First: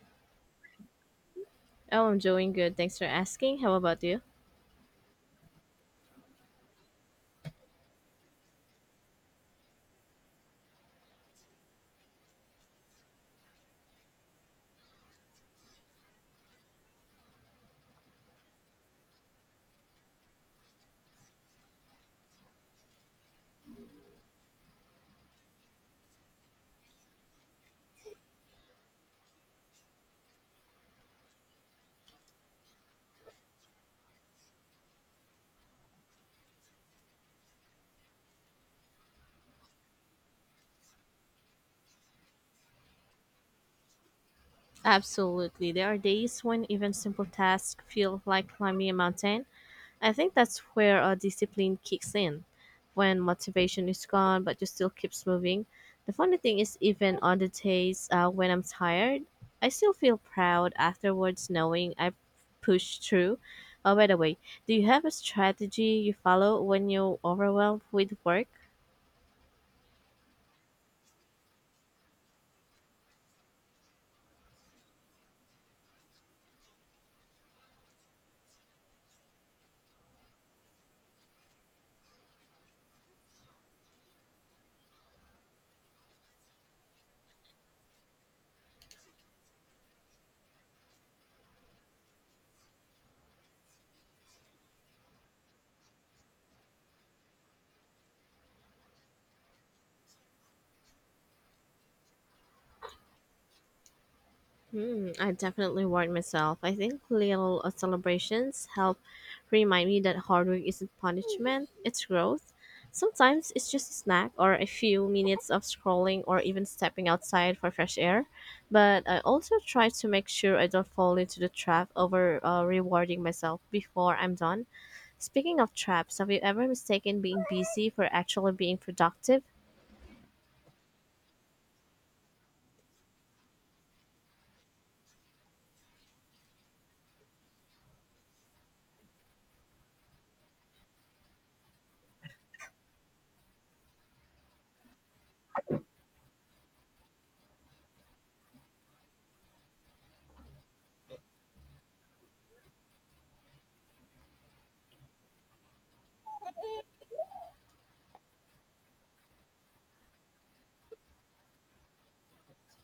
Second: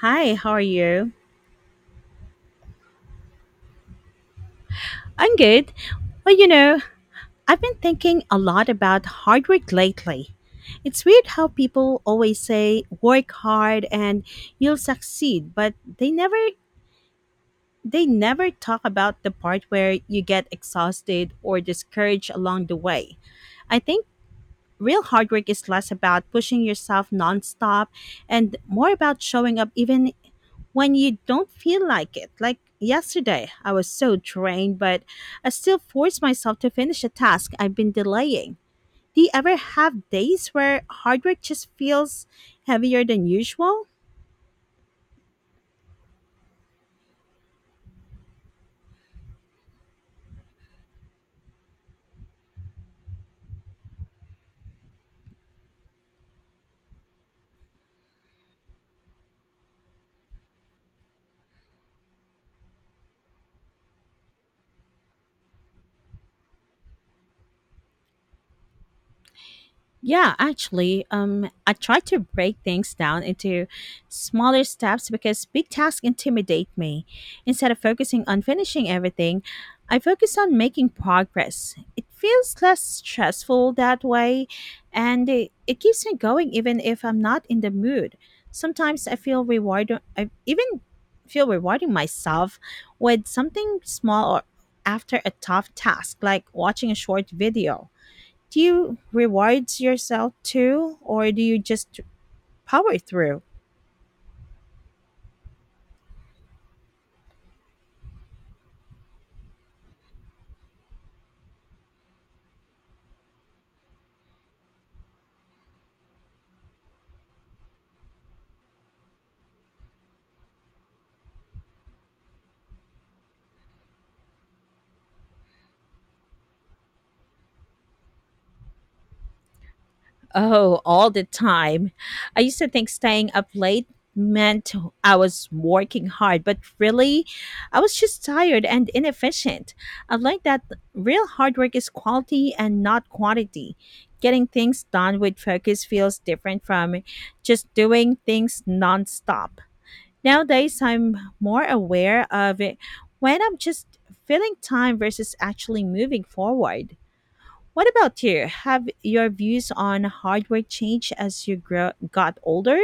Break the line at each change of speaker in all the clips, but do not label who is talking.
Hi, how are you?
Oh, I'm doing good. Thanks for asking. How about you?
I'm good. Well, you know, I've been thinking a lot about hard work lately. It's weird how people always say work hard and you'll succeed, but they never talk about the part where you get exhausted or discouraged along the way. I think real hard work is less about pushing yourself nonstop and more about showing up even when you don't feel like it. Like yesterday, I was so drained, but I still forced myself to finish a task I've been delaying. Do you ever have days where hard work just feels heavier than usual?
Absolutely. There are days when even simple tasks feel like climbing a mountain. I think that's where our discipline kicks in. When motivation is gone, but you still keeps moving. The funny thing is, even on the days when I'm tired, I still feel proud afterwards knowing I pushed through. Oh, by the way, do you have a strategy you follow when you're overwhelmed with work?
Yeah, actually, I try to break things down into smaller steps because big tasks intimidate me. Instead of focusing on finishing everything, I focus on making progress. It feels less stressful that way, and it keeps me going even if I'm not in the mood. Sometimes I feel rewarded. I even feel rewarding myself with something small or after a tough task, like watching a short video. Do you reward yourself too, or do you just power through?
I definitely worried myself. I think little celebrations help remind me that hard work isn't punishment, it's growth. Sometimes it's just a snack or a few minutes of scrolling or even stepping outside for fresh air. But I also try to make sure I don't fall into the trap over rewarding myself before I'm done. Speaking of traps, have you ever mistaken being busy for actually being productive?
Oh, all the time. I used to think staying up late meant I was working hard, but really, I was just tired and inefficient. I've learned that real hard work is quality and not quantity. Getting things done with focus feels different from just doing things nonstop. Nowadays, I'm more aware of it when I'm just filling time versus actually moving forward. What about you? Have your views on hard work changed as you grow, got older?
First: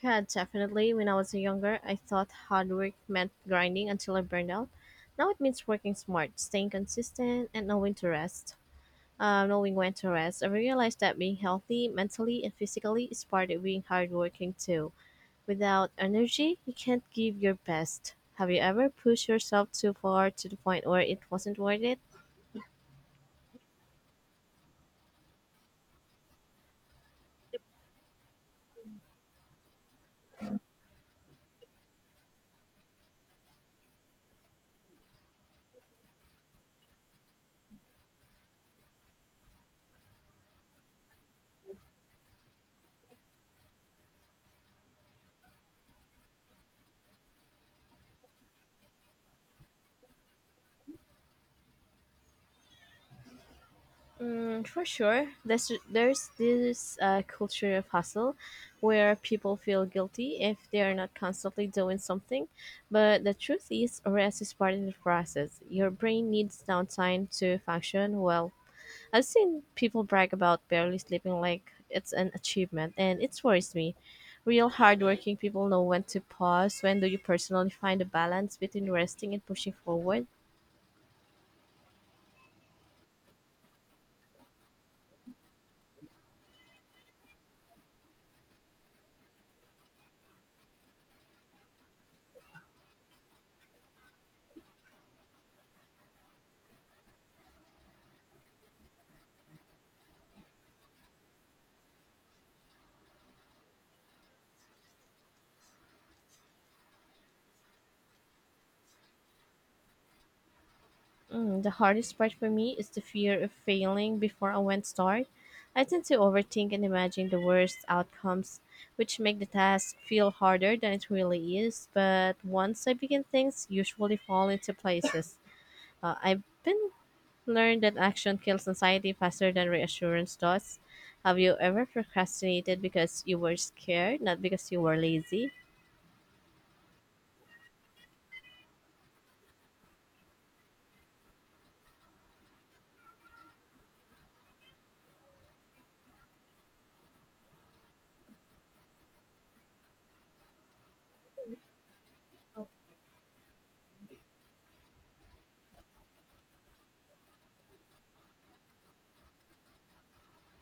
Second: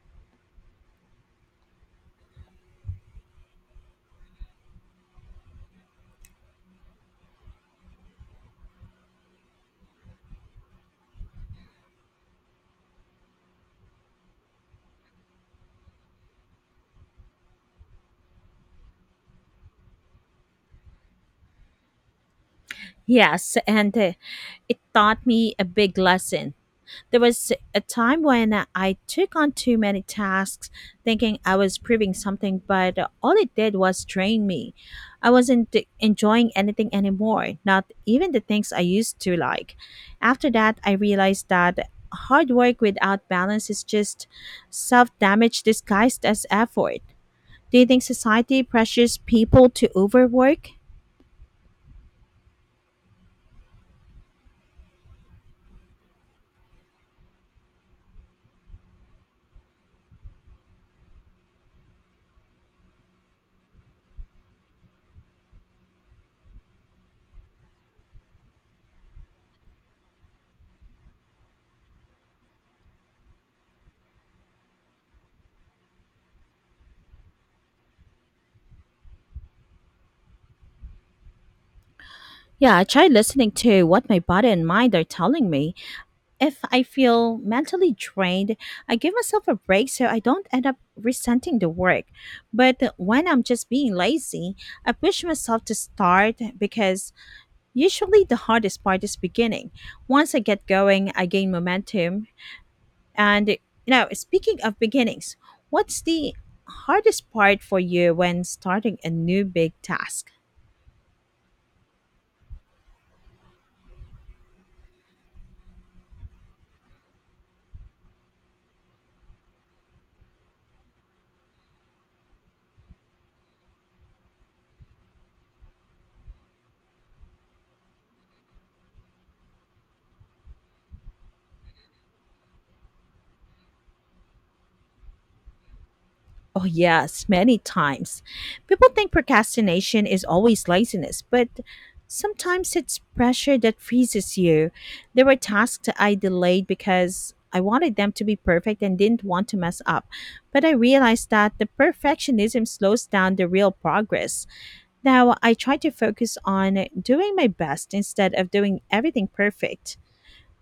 Yeah, definitely. When I was younger, I thought hard work meant grinding until I burned out. Now it means working smart, staying consistent, and knowing to rest. Knowing when to rest, I realized that being healthy mentally and physically is part of being hardworking too. Without energy, you can't give your best. Have you ever pushed yourself too far to the point where it wasn't worth it?
Yes, and it taught me a big lesson. There was a time when I took on too many tasks, thinking I was proving something, but all it did was drain me. I wasn't enjoying anything anymore, not even the things I used to like. After that, I realized that hard work without balance is just self damage disguised as effort. Do you think society pressures people to overwork?
Mm, for sure, there's this culture of hustle, where people feel guilty if they are not constantly doing something. But the truth is, rest is part of the process. Your brain needs downtime to function well. I've seen people brag about barely sleeping like it's an achievement, and it worries me. Real hardworking people know when to pause. When do you personally find a balance between resting and pushing forward?
Yeah, I tried listening to what my body and mind are telling me, if I feel mentally drained, I give myself a break so I don't end up resenting the work. But when I'm just being lazy, I push myself to start because usually the hardest part is beginning. Once I get going, I gain momentum. And you know, speaking of beginnings, what's the hardest part for you when starting a new big task?
The hardest part for me is the fear of failing before I went start. I tend to overthink and imagine the worst outcomes, which make the task feel harder than it really is. But once I begin, things usually fall into places. I've been learned that action kills anxiety faster than reassurance does. Have you ever procrastinated because you were scared, not because you were lazy?
Oh, yes, many times. People think procrastination is always laziness, but sometimes it's pressure that freezes you. There were tasks I delayed because I wanted them to be perfect and didn't want to mess up. But I realized that the perfectionism slows down the real progress. Now I try to focus on doing my best instead of doing everything perfect.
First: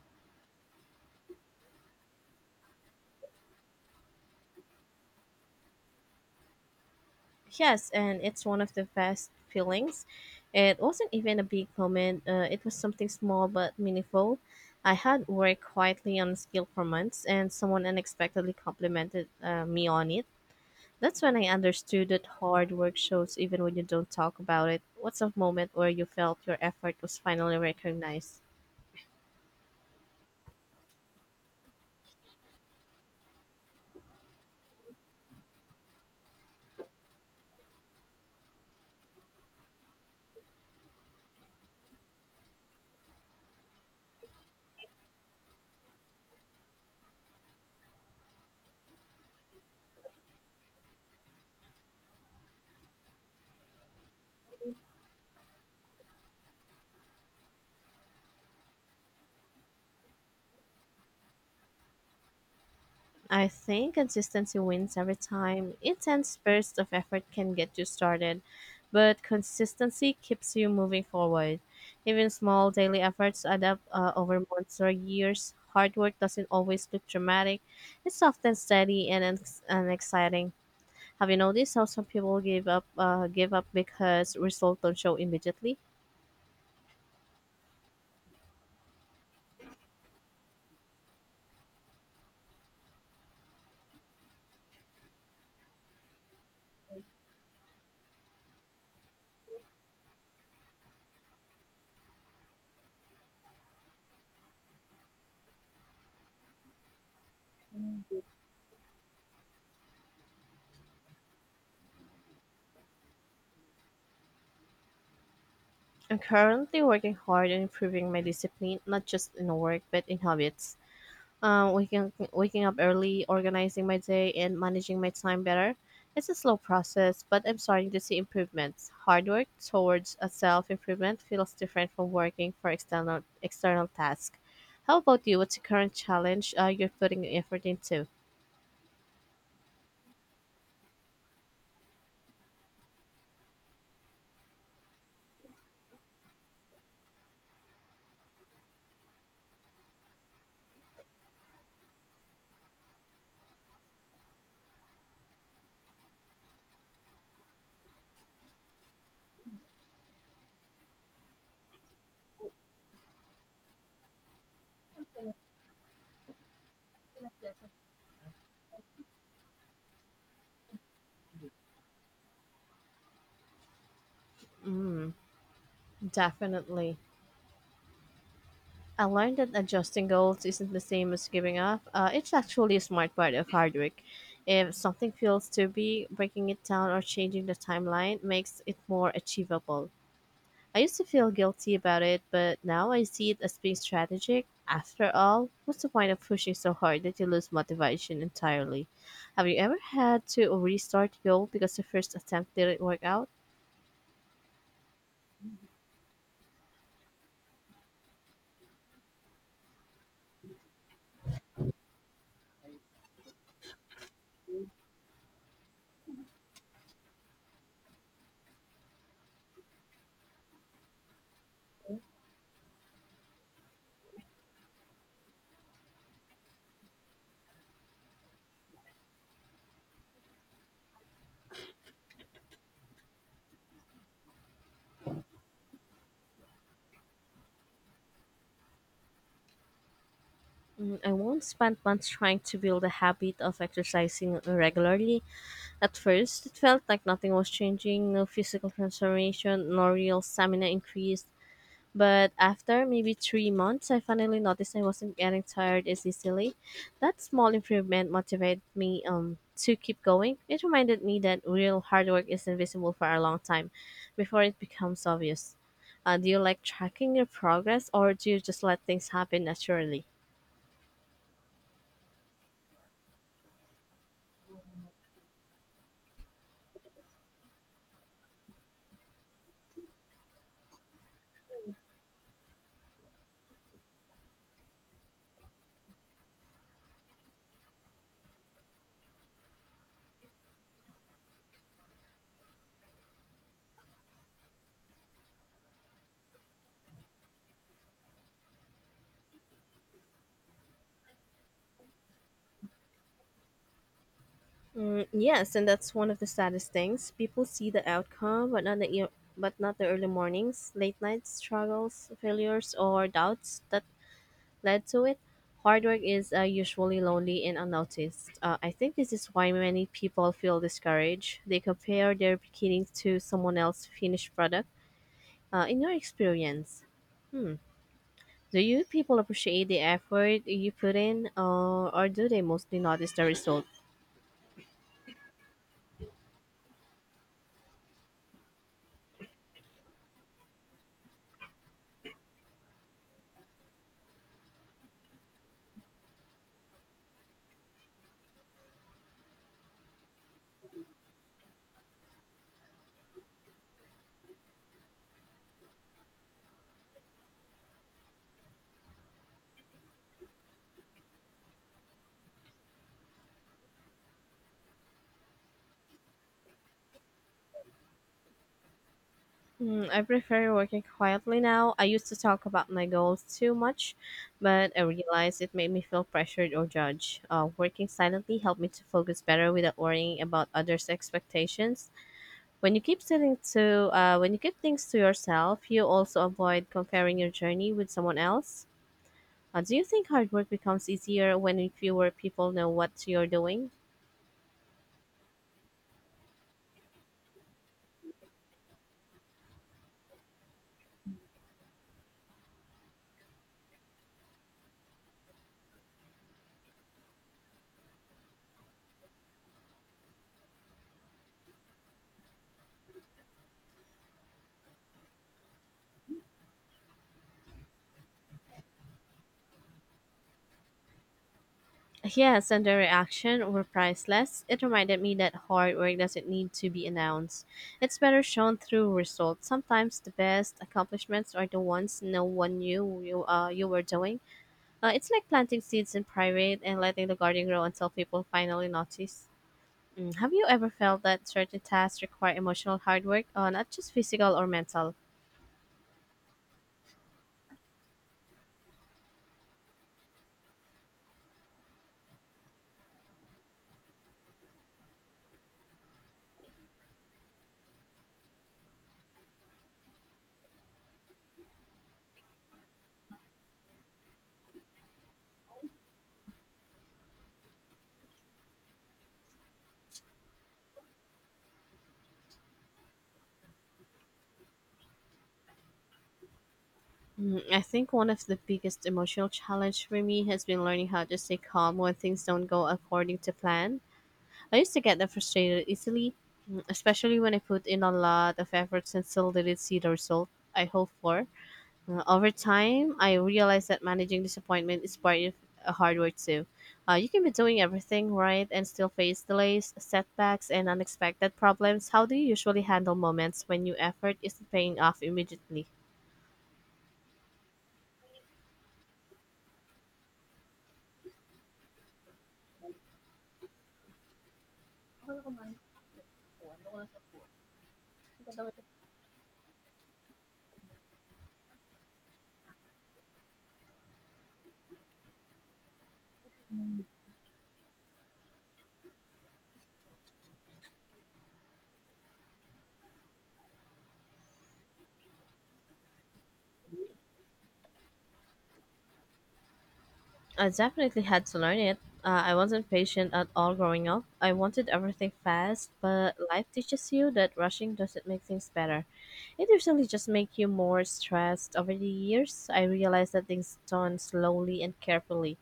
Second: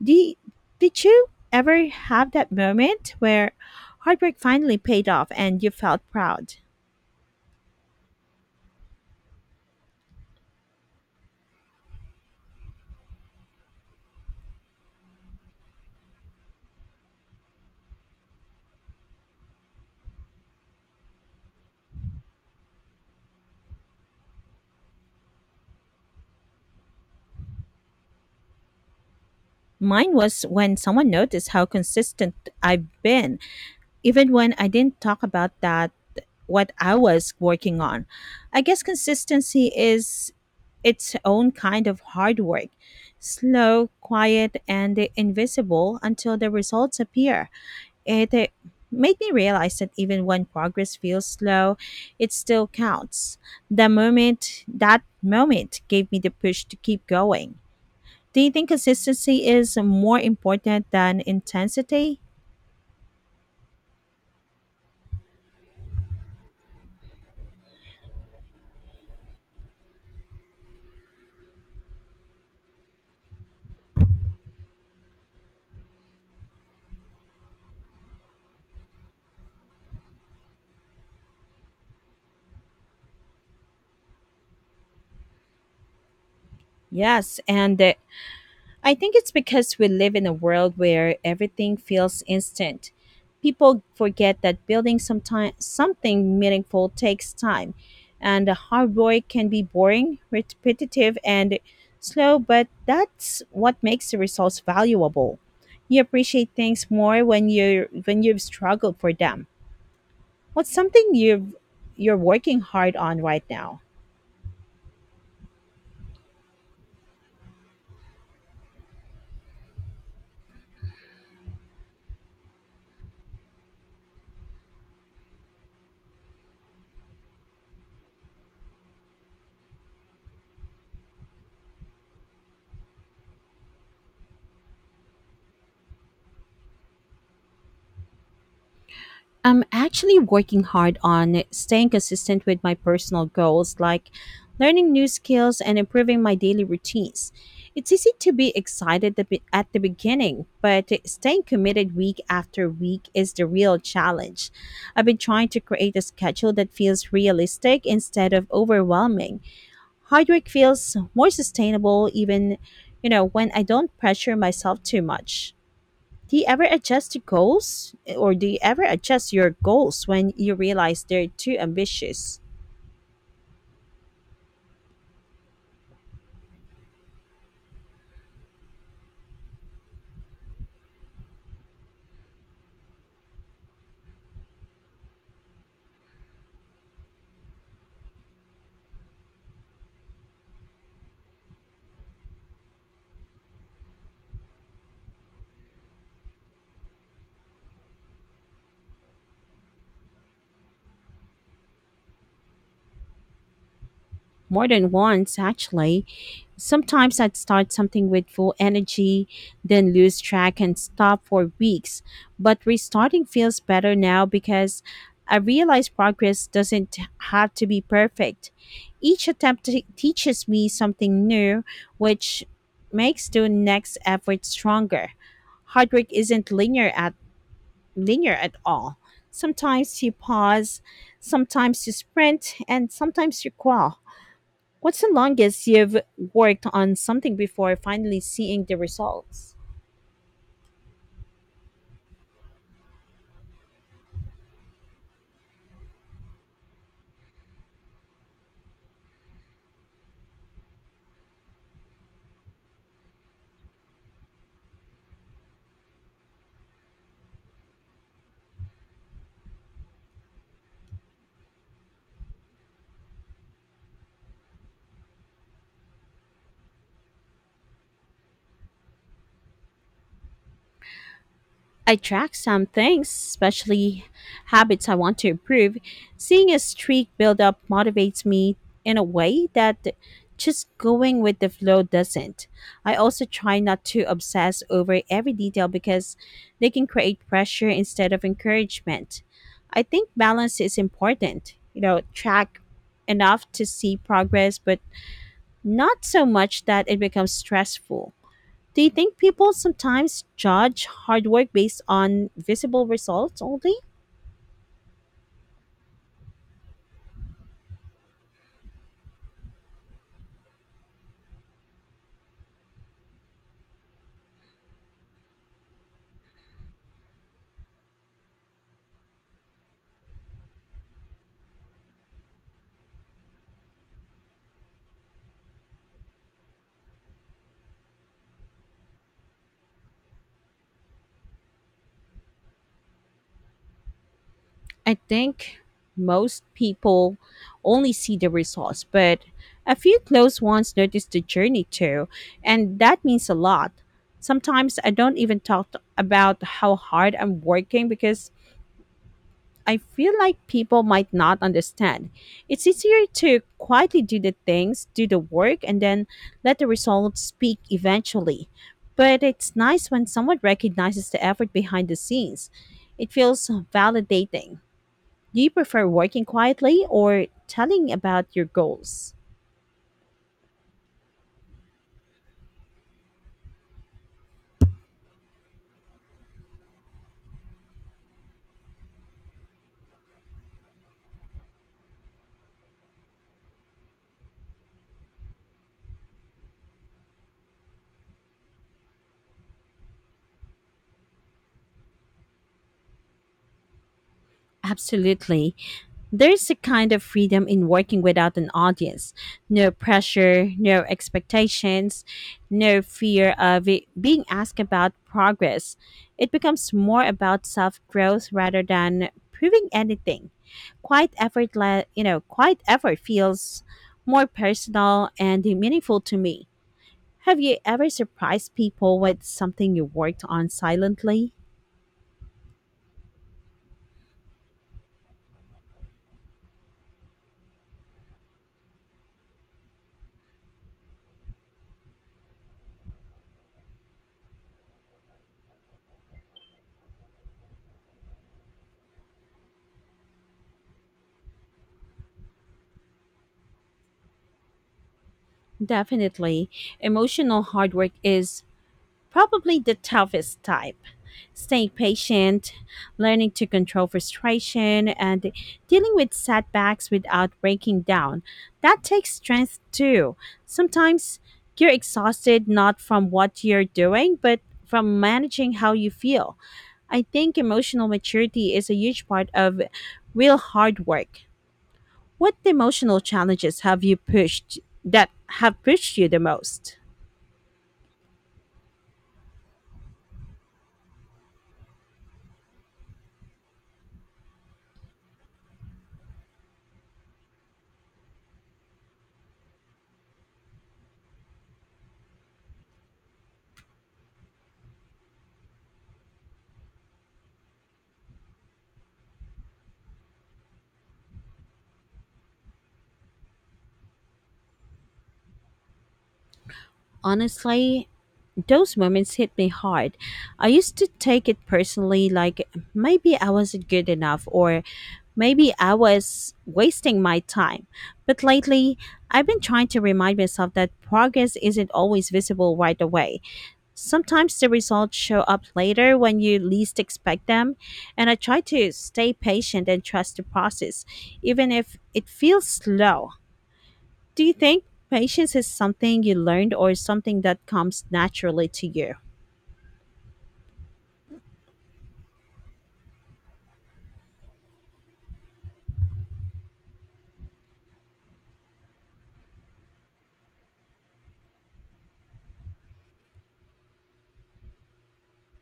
Did, did you ever have that moment where hard work finally paid off and you felt proud?
Yes, and it's one of the best feelings. It wasn't even a big moment, it was something small but meaningful. I had worked quietly on a skill for months, and someone unexpectedly complimented me on it. That's when I understood that hard work shows even when you don't talk about it. What's a moment where you felt your effort was finally recognized?
Mine was when someone noticed how consistent I've been, even when I didn't talk about that what I was working on. I guess consistency is its own kind of hard work, slow, quiet, and invisible until the results appear. It made me realize that even when progress feels slow, it still counts. The moment, that moment gave me the push to keep going. Do you think consistency is more important than intensity?
I think consistency wins every time. Intense bursts of effort can get you started, but consistency keeps you moving forward. Even small daily efforts add up over months or years. Hard work doesn't always look dramatic, it's often steady and exciting. Have you noticed how some people give up because results don't show immediately?
Yes, and I think it's because we live in a world where everything feels instant. People forget that something meaningful takes time, and the hard work can be boring, repetitive, and slow, but that's what makes the results valuable. You appreciate things more when you've struggled for them. What's something you've you're working hard on right now?
I'm currently working hard on improving my discipline, not just in work but in habits. Waking up early, organizing my day, and managing my time better. It's a slow process, but I'm starting to see improvements. Hard work towards a self improvement feels different from working for external tasks. How about you? What's the current challenge you're putting effort into?
I'm actually working hard on staying consistent with my personal goals, like learning new skills and improving my daily routines. It's easy to be excited at the beginning, but staying committed week after week is the real challenge. I've been trying to create a schedule that feels realistic instead of overwhelming. Hard work feels more sustainable even, you know, when I don't pressure myself too much. Do you ever adjust to goals or do you ever adjust your goals when you realize they're too ambitious?
Mm, definitely. I learned that adjusting goals isn't the same as giving up. It's actually a smart part of hard work. If something feels too big, breaking it down or changing the timeline makes it more achievable. I used to feel guilty about it, but now I see it as being strategic. After all, what's the point of pushing so hard that you lose motivation entirely? Have you ever had to restart a goal because the first attempt didn't work out?
More than once, actually. Sometimes I'd start something with full energy, then lose track and stop for weeks. But restarting feels better now because I realize progress doesn't have to be perfect. Each teaches me something new, which makes the next effort stronger. Hard work isn't linear at all. Sometimes you pause, sometimes you sprint, and sometimes you crawl. What's the longest you've worked on something before finally seeing the results?
I once spent months trying to build a habit of exercising regularly. At first, it felt like nothing was changing, no physical transformation, no real stamina increase. But after maybe 3 months, I finally noticed I wasn't getting tired as easily. That small improvement motivated me to keep going. It reminded me that real hard work is invisible for a long time before it becomes obvious. Do you like tracking your progress or do you just let things happen naturally?
I track some things, especially habits I want to improve. Seeing a streak build up motivates me in a way that just going with the flow doesn't. I also try not to obsess over every detail because they can create pressure instead of encouragement. I think balance is important. You know, track enough to see progress, but not so much that it becomes stressful. Do you think people sometimes judge hard work based on visible results only?
Yes, and that's one of the saddest things. People see the outcome, but not the early mornings, late nights, struggles, failures, or doubts. That led to it. Hard work is usually lonely and unnoticed. I think this is why many people feel discouraged. They compare their beginnings to someone else's finished product. In your experience, hmm, do you people appreciate the effort you put in, or do they mostly notice the result?
I think most people only see the results, but a few close ones notice the journey too, and that means a lot. Sometimes I don't even talk about how hard I'm working because I feel like people might not understand. It's easier to quietly do the work, and then let the results speak eventually. But it's nice when someone recognizes the effort behind the scenes. It feels validating. Do you prefer working quietly or telling about your goals?
I prefer working quietly now. I used to talk about my goals too much, but I realized it made me feel pressured or judged. Working silently helped me to focus better without worrying about others' expectations. When you keep things to yourself, you also avoid comparing your journey with someone else. Do you think hard work becomes easier when fewer people know what you're doing?
Absolutely. There's a kind of freedom in working without an audience. No pressure, no expectations, no fear of it being asked about progress. It becomes more about self growth rather than proving anything. Quite effort, le- you know, quite effort feels more personal and meaningful to me. Have you ever surprised people with something you worked on silently?
Yes, and their reaction were priceless. It reminded me that hard work doesn't need to be announced. It's better shown through results. Sometimes the best accomplishments are the ones no one knew you were doing. It's like planting seeds in private and letting the garden grow until people finally notice. Mm. Have you ever felt that certain tasks require emotional hard work, not just physical or mental?
Definitely. Emotional hard work is probably the toughest type. Staying patient, learning to control frustration, and dealing with setbacks without breaking down. That takes strength too. Sometimes you're exhausted not from what you're doing, but from managing how you feel. I think emotional maturity is a huge part of real hard work. What emotional challenges have you pushed that have pushed you the most?
I think one of the biggest emotional challenge for me has been learning how to stay calm when things don't go according to plan. I used to get that frustrated easily, especially when I put in a lot of efforts and still didn't see the result I hoped for. Over time, I realized that managing disappointment is part of a hard work too. You can be doing everything right and still face delays, setbacks, and unexpected problems. How do you usually handle moments when your effort isn't paying off immediately?
Honestly, those moments hit me hard. I used to take it personally, like maybe I wasn't good enough or maybe I was wasting my time. But lately, I've been trying to remind myself that progress isn't always visible right away. Sometimes the results show up later when you least expect them, and I try to stay patient and trust the process, even if it feels slow. Do you think patience is something you learned or something that comes naturally to you?
I definitely had to learn it. I wasn't patient at all growing up. I wanted everything fast, but life teaches you that rushing doesn't make things better. It usually just makes you more stressed. Over the years, I realized that things done slowly and carefully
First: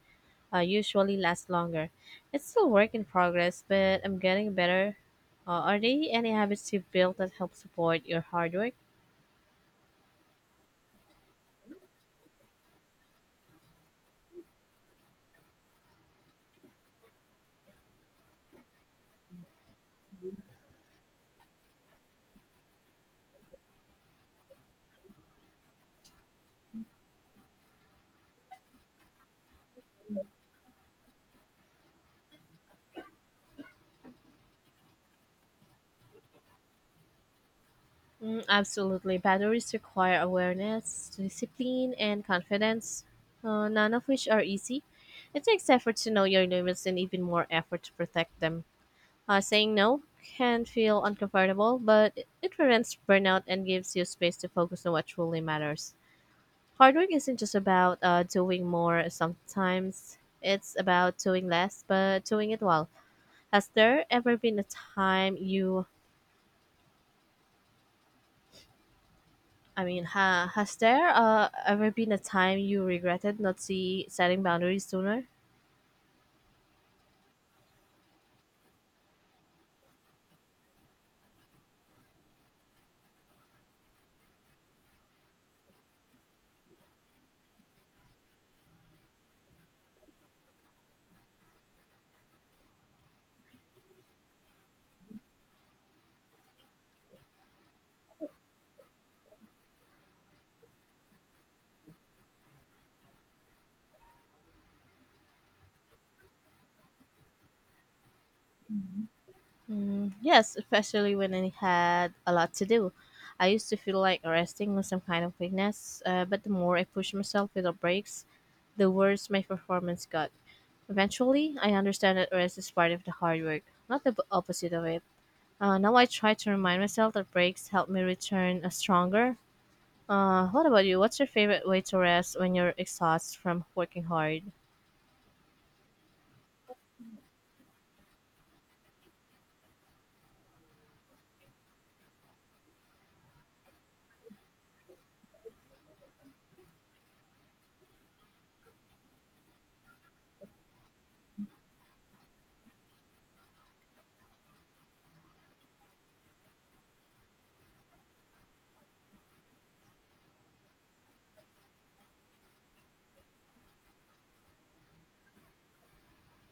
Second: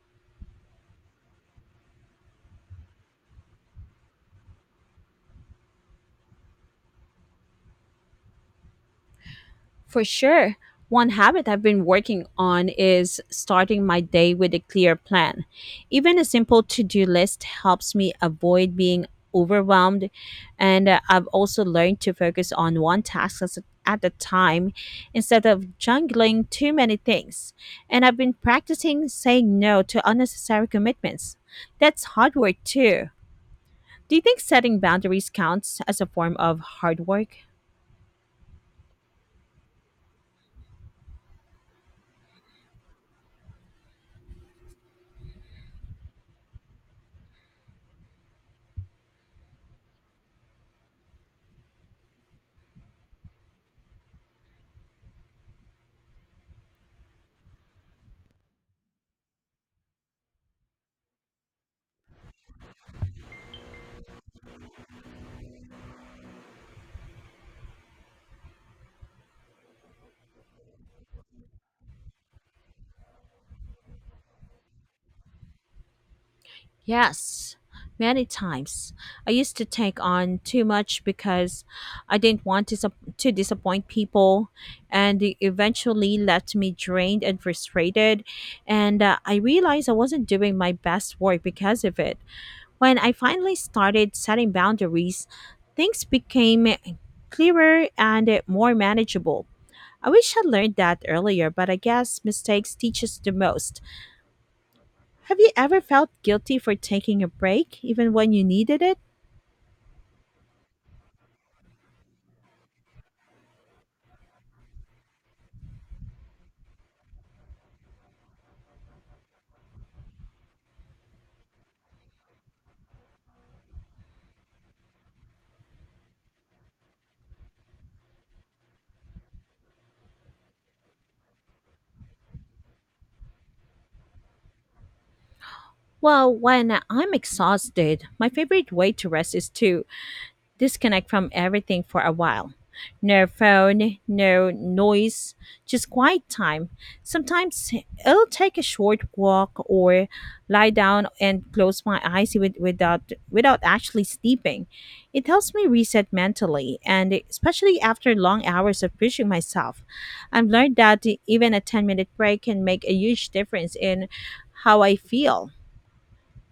usually last longer. It's still work in progress, but I'm getting better. Are there any habits you've built that help support your hard work?
For sure. One habit I've been working on is starting my day with a clear plan. Even a simple to do list helps me avoid being overwhelmed. And I've also learned to focus on one at a time instead of juggling too many things. And I've been practicing saying no to unnecessary commitments. That's hard work too. Do you think setting boundaries counts as a form of hard work?
Mm, absolutely. Boundaries require awareness, discipline, and confidence, none of which are easy. It takes effort to know your limits and even more effort to protect them. Saying no can feel uncomfortable, but it prevents burnout and gives you space to focus on what truly matters. Hard work isn't just about doing more sometimes, it's about doing less, but doing it well. Has there ever been a time you I mean, has there ever been a time you regretted not setting boundaries sooner?
Yes, many times. I used to take on too much because I didn't to disappoint people, and it eventually left me drained and frustrated. And I realized I wasn't doing my best work because of it. When I finally started setting boundaries, things became clearer and more manageable. I wish I learned that earlier, but I guess mistakes teach us the most. Have you ever felt guilty for taking a break, even when you needed it?
Yes, especially when I had a lot to do. I used to feel like resting was some kind of weakness, but the more I pushed myself without breaks, the worse my performance got. Eventually, I understand that rest is part of the hard work, not the opposite of it. Now I try to remind myself that breaks help me return stronger. What about you? What's your favorite way to rest when you're exhausted from working hard?
Well, when I'm exhausted, my favorite way to rest is to disconnect from everything for a while. No phone, no noise, just quiet time. Sometimes I'll take a short walk or lie down and close my eyes without actually sleeping. It helps me reset mentally, and especially after long hours of pushing myself. I've learned that even a 10-minute minute break can make a huge difference in how I feel.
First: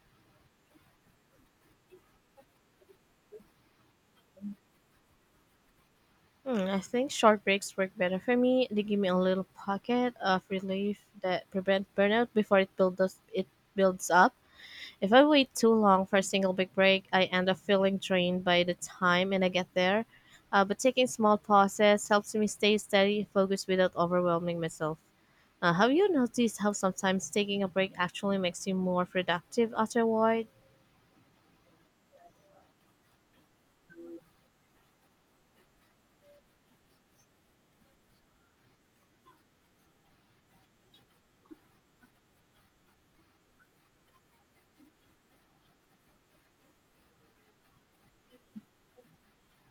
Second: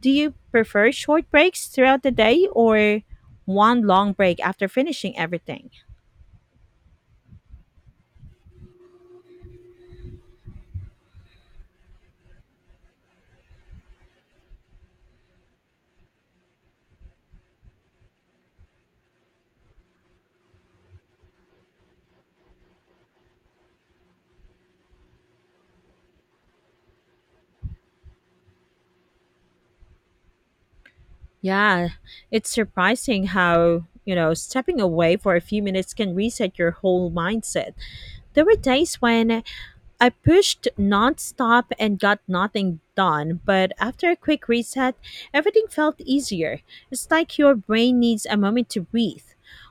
Do you prefer short breaks throughout the day or one long break after finishing everything?
I think short breaks work better for me. They give me a little pocket of relief that prevent burnout before it builds up. If I wait too long for a single big break, I end up feeling drained by the time and I get there. But taking small pauses helps me stay steady and focused without overwhelming myself. Have you noticed how sometimes taking a break actually makes you more productive afterward?
Yeah, it's surprising how, you know, stepping away for a few minutes can reset your whole mindset. There were days when I pushed nonstop and got nothing done, but after a quick reset, everything felt easier. It's like your brain needs a moment to breathe.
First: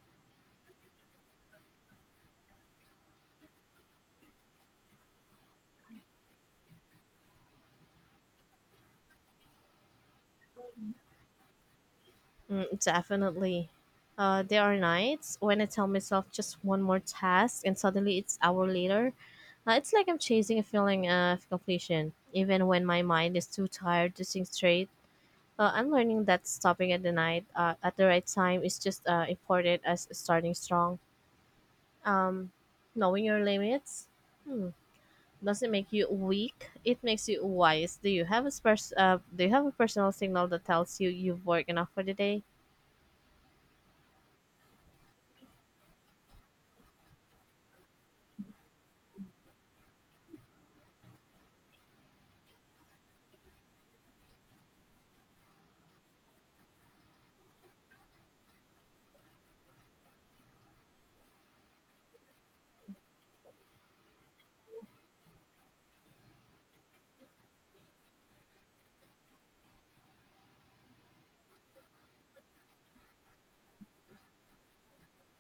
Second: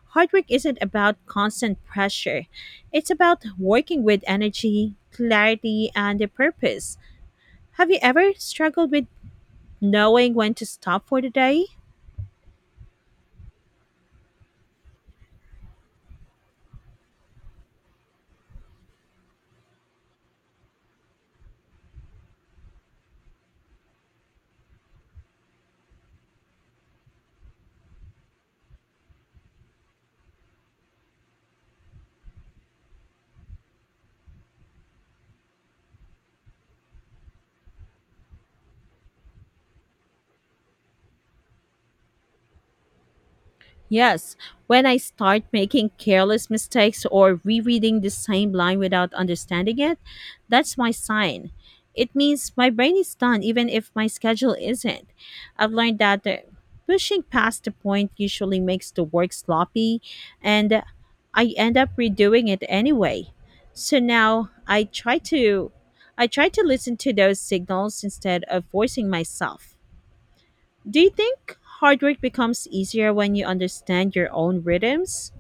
Hard work isn't about constant pressure, it's about working with energy, clarity, and a purpose. Have you ever struggled with knowing when to stop for the day?
Mm, definitely. There are nights when I tell myself just one more task and suddenly it's hour later. It's like I'm chasing a feeling of completion. Even when my mind is too tired to think straight, I'm learning that stopping at the right time is just important as starting strong. Um, knowing your limits hmm, doesn't make you weak. It makes you wise. Do you have a personal signal that tells you you've worked enough for the day?
Yes, when I start making careless mistakes or rereading the same line without understanding it, that's my sign. It means my brain is done even if my schedule isn't. I've learned that pushing past the point usually makes the work sloppy and I end up redoing it anyway. So now I try to listen to those signals instead of forcing myself. Do you think hard work becomes easier when you understand your own rhythms?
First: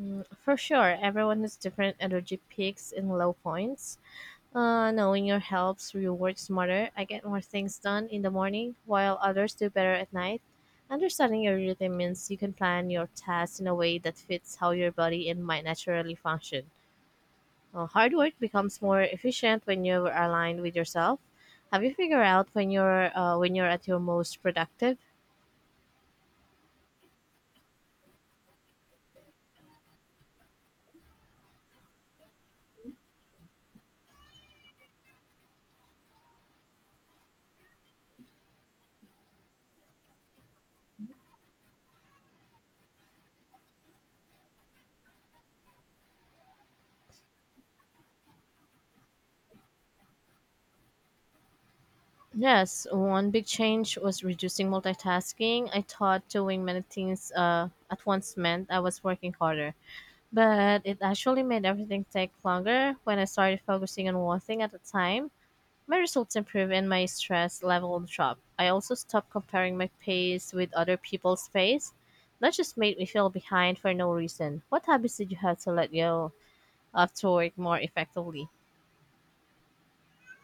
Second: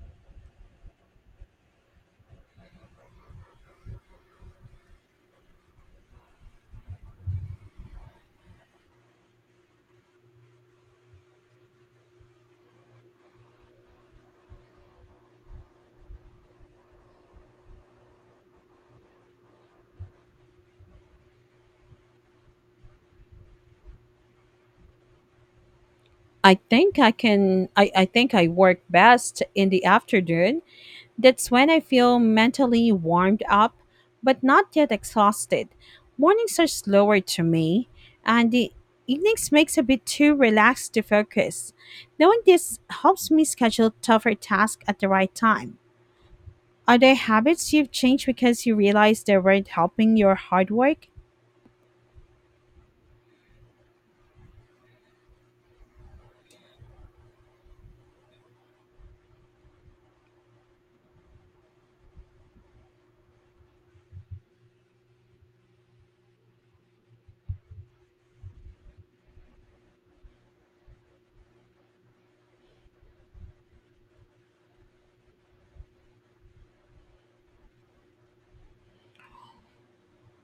For sure, everyone has different energy peaks and low points. Knowing your helps you work smarter. I get more things done in the morning, while others do better at night. Understanding your rhythm means you can plan your tasks in a way that fits how your body and mind naturally function. Hard work becomes more efficient when you're aligned with yourself. Have you figured out when you're at your most productive?
I think I work best in the afternoon. That's when I feel mentally warmed up, but not yet exhausted. Mornings are slower to me, and the evenings makes a bit too relaxed to focus. Knowing this helps me schedule tougher tasks at the right time. Are there habits you've changed because you realized they weren't helping your hard work?
Yes, one big change was reducing multitasking. I thought doing many things at once meant I was working harder, but it actually made everything take longer. When I started focusing on one thing at a time, my results improved and my stress level dropped. I also stopped comparing my pace with other people's pace. That just made me feel behind for no reason. What habits did you have to let go of to work more effectively?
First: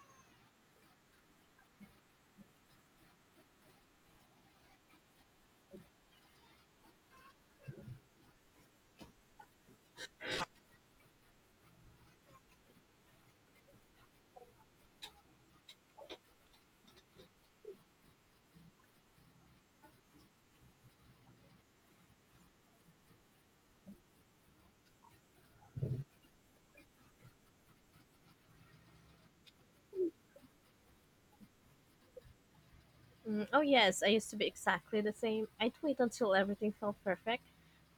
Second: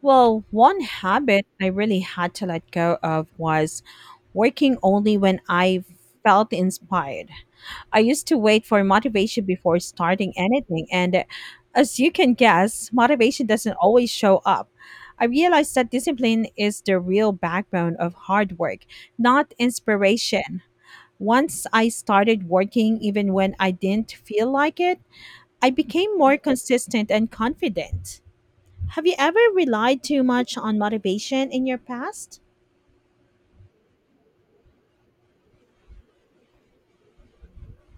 Well, one habit I really had to let go of was working only when I felt inspired. I used to wait for motivation before starting anything, and as you can guess, motivation doesn't always show up. I realized that discipline is the real backbone of hard work, not inspiration. Once I started working, even when I didn't feel like it, I became more consistent and confident. Have you ever relied too much on motivation in your past?
Oh, yes, I used to be exactly the same. I'd wait until everything felt perfect,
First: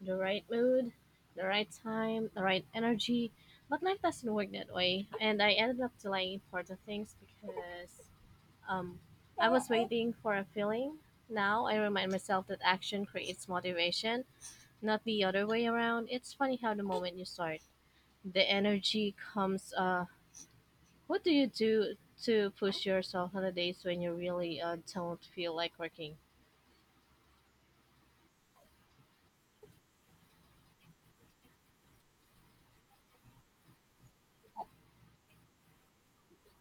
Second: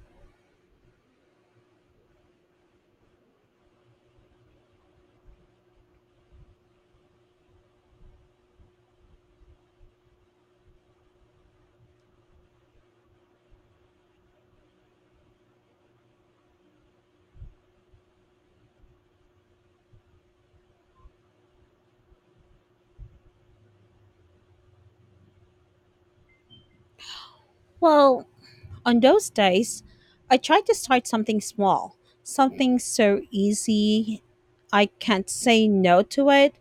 the right mood, the right time, the right energy. But life doesn't work that way, and I ended up delaying important things because um, I was waiting for a feeling. Now I remind myself that action creates motivation, not the other way around. It's funny how the moment you start, the energy comes. What do you do to push yourself on the days when you really don't feel like working?
Well, on those days, I tried to start something small, something so easy I can't say no to it.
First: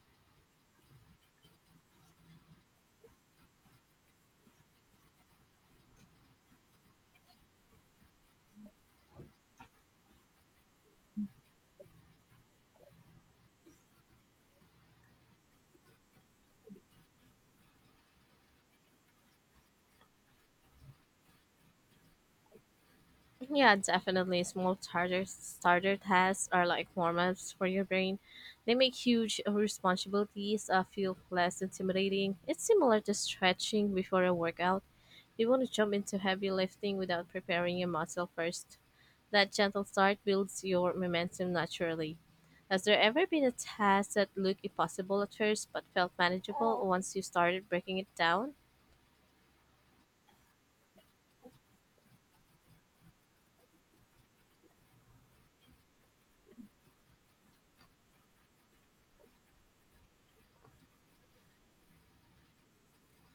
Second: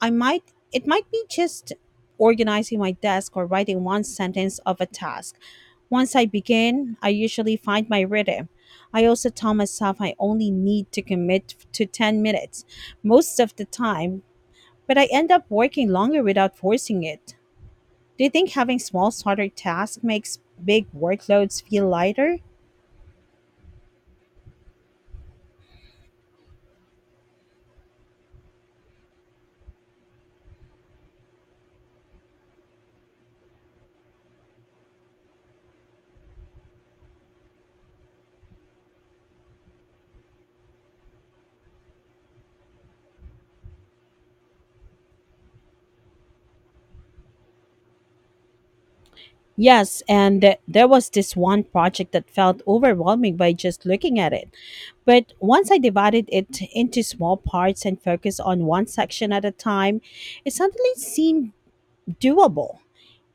I might it might be just organizing my desk or writing one sentence of a task. Once I begin, I usually find my rhythm. I also tell myself I only need to commit to 10 minutes most of the time, but I end up working longer without forcing it. Do you think having small starter tasks makes big workloads feel lighter?
Yeah, definitely. Small starter tasks are like warm-ups for your brain. They make huge responsibilities feel less intimidating. It's similar to stretching before a workout. You want to jump into heavy lifting without preparing your muscle first. That gentle start builds your momentum naturally. Has there ever been a task that looked impossible at first but felt manageable once you started breaking it down?
Yes, and there was this one project that felt overwhelming by just looking at it. But once I divided it into small parts and focused on one section at a time, it suddenly seemed doable.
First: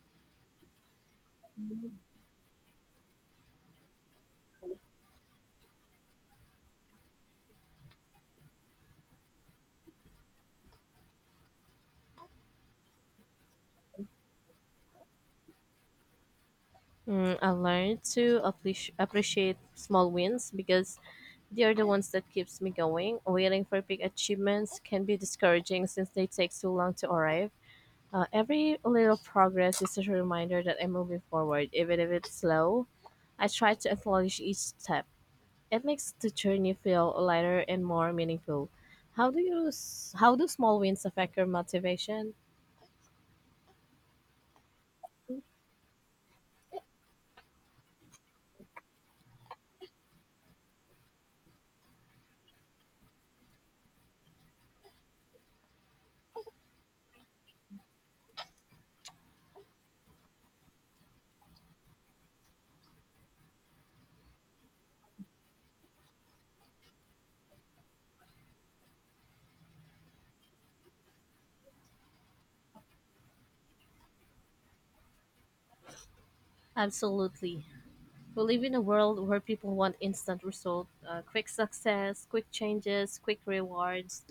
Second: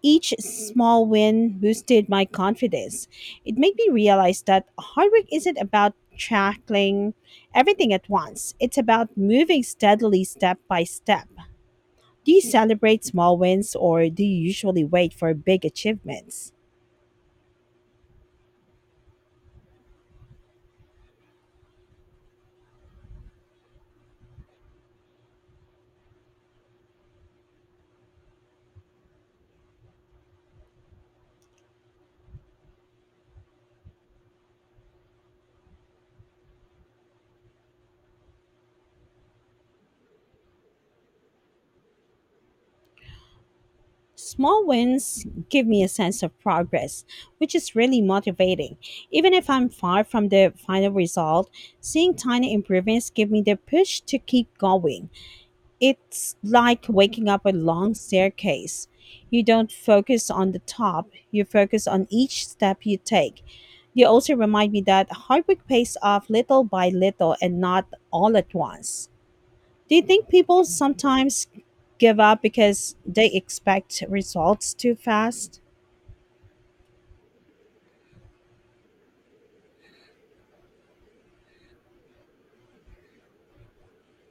Each small win boosted my confidence. It made me realize that hard work isn't about tackling everything at once, it's about moving steadily step by step. Do you celebrate small wins or do you usually wait for big achievements?
Mm, I learned to appreciate small wins because they're the ones that keeps me going. Waiting for big achievements can be discouraging since they take so long to arrive. Every little progress is a reminder that I'm moving forward, even if it's slow. I try to acknowledge each step. It makes the journey feel lighter and more meaningful. How do small wins affect your motivation?
Small wins give me a sense of progress, which is really motivating. Even if I'm far from the final result, seeing tiny improvements give me the push to keep going. It's like waking up a long staircase. You don't focus on the top, you focus on each step you take. They also remind me that hard work pays off little by little and not all at once. Do you think people sometimes give up because they expect results too fast?
Absolutely. We live in a world where people want instant results, quick success, quick changes, quick rewards.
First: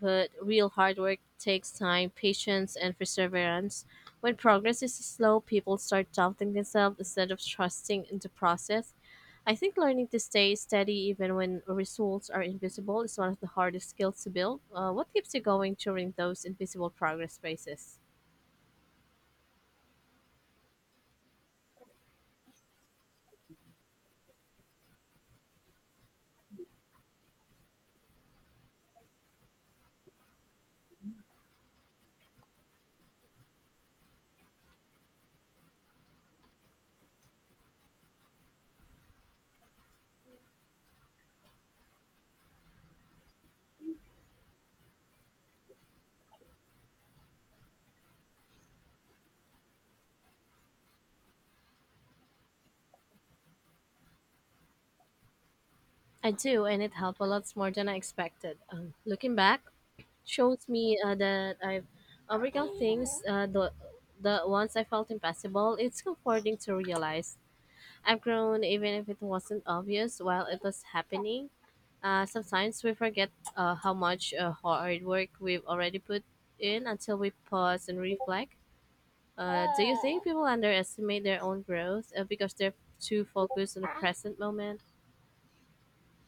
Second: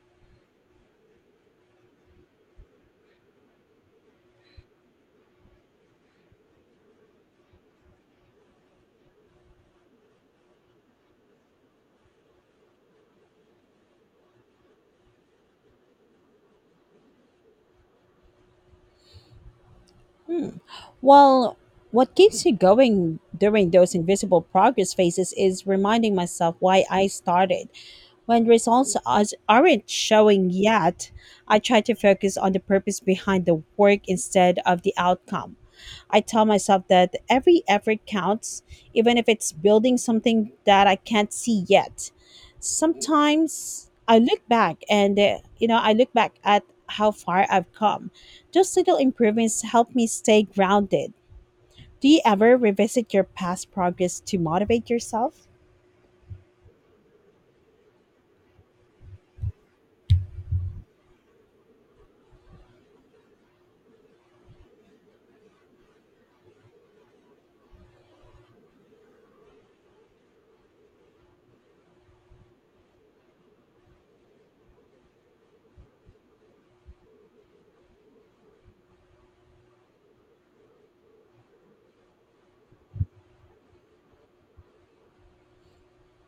But real hard work takes time, patience, and perseverance. When progress is slow, people start doubting themselves instead of trusting in the process. I think learning to stay steady even when results are invisible is one of the hardest skills to build. What keeps you going during those invisible progress phases?
Hmm. Well, what keeps me going during those invisible progress phases is reminding myself why I started. When results aren't showing yet, I try to focus on the purpose behind the work instead of the outcome. I tell myself that every effort counts, even if it's building something that I can't see yet. Sometimes I look back and, I look back at how far I've come. Those little improvements help me stay grounded. Do you ever revisit your past progress to motivate yourself?
I do, and it helped a lot more than I expected. Looking back shows me that I've overcome things, the ones I felt impossible. It's comforting to realize I've grown even if it wasn't obvious while it was happening. Sometimes we forget how much hard work we've already put in until we pause and reflect. Do you think people underestimate their own growth because they're too focused on the present moment?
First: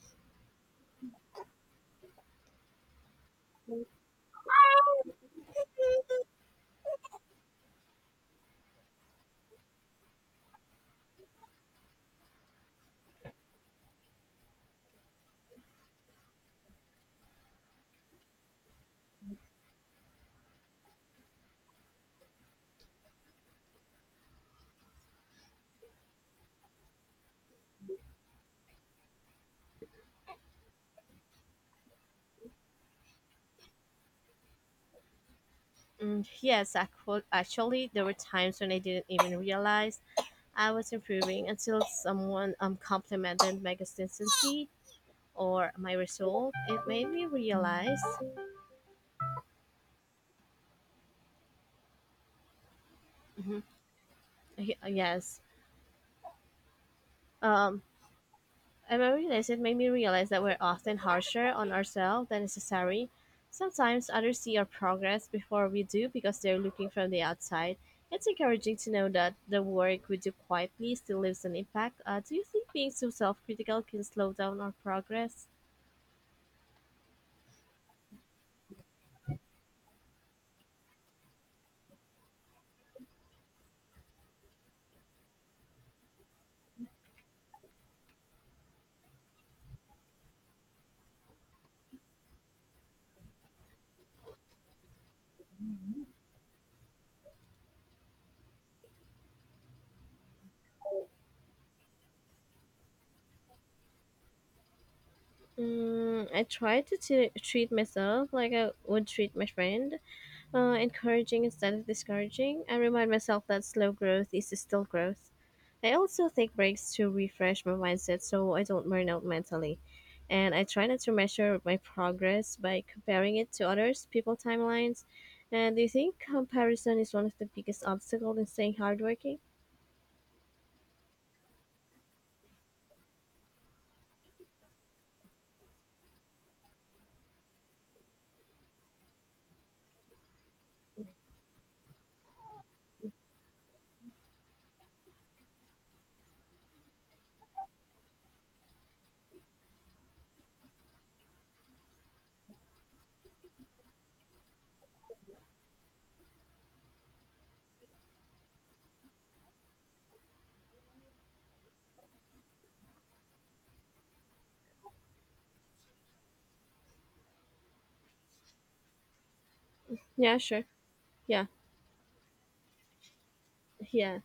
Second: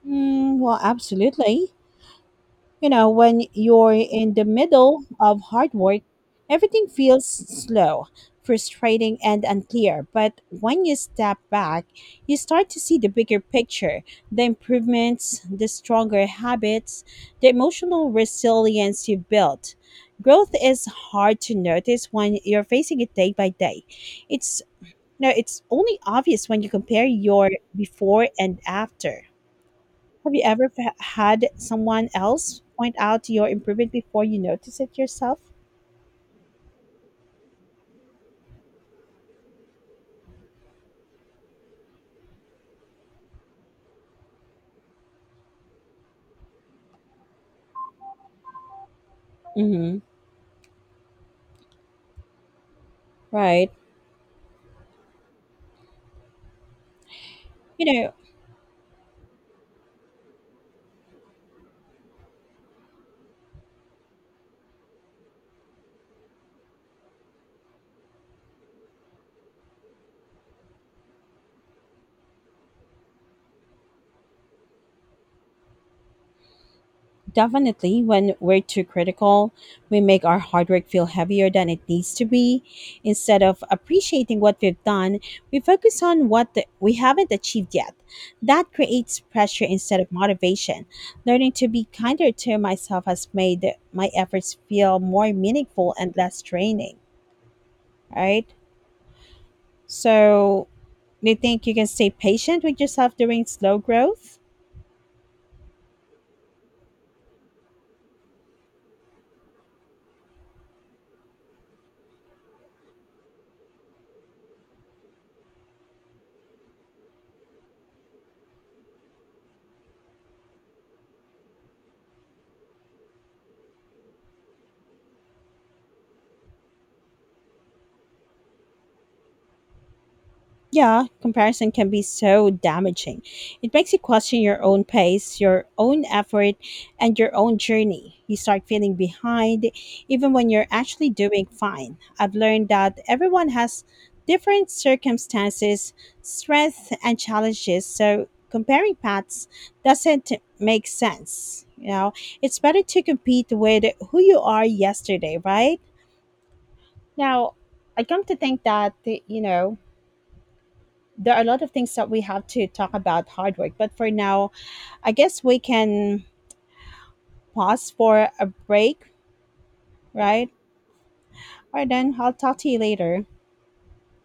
Mm, well, absolutely. You know, when you're in the middle of hard work, everything feels slow, frustrating, and unclear. But when you step back, you start to see the bigger picture, the improvements, the stronger habits, the emotional resilience you built. Growth is hard to notice when you're facing it day by day. It's no, it's only obvious when you compare your before and after. Have you ever had someone else point out your improvement before you notice it yourself?
Mm, yes, actually, there were times when I didn't even realize I was improving until someone complimented my consistency or my result. It made me realize.
Mm-hmm.
Mhm.
Right.
Y- Yes. Um,
You know,
I remember this. It made me realize that we're often harsher on ourselves than necessary. Sometimes others see our progress before we do because they're looking from the outside. It's encouraging to know that the work we do quietly still leaves an impact. Do you think being so self critical can slow down our progress?
definitely when we're too critical, we make our hard work feel heavier than it needs to be. Instead of appreciating what we've done, we focus on we haven't achieved yet. That creates pressure instead of motivation. Learning to be kinder to myself has made my efforts feel more meaningful and less draining. Right. So, do you think you can stay patient with yourself during slow growth?
Mm, I try to treat myself like I would treat my friend, encouraging instead of discouraging. I remind myself that slow growth is still growth. I also take breaks to refresh my mindset so I don't burn out mentally. And I try not to measure my progress by comparing it to others, people timelines. And do you think comparison is one of the biggest obstacles in staying hardworking?
Yeah, comparison can be so damaging. It makes you question your own pace, your own effort, and your own journey. You start feeling behind, even when you're actually doing fine. I've learned that everyone has different circumstances, strengths, and challenges, so comparing paths doesn't make sense. You know, it's better to compete with who you are yesterday, right? Now, I come to think that, there are a lot of things that we have to talk about hard work, but for now, I guess we can pause for a break,
Yeah,
right?
sure. Yeah,
All right, then I'll talk to you later.
yeah.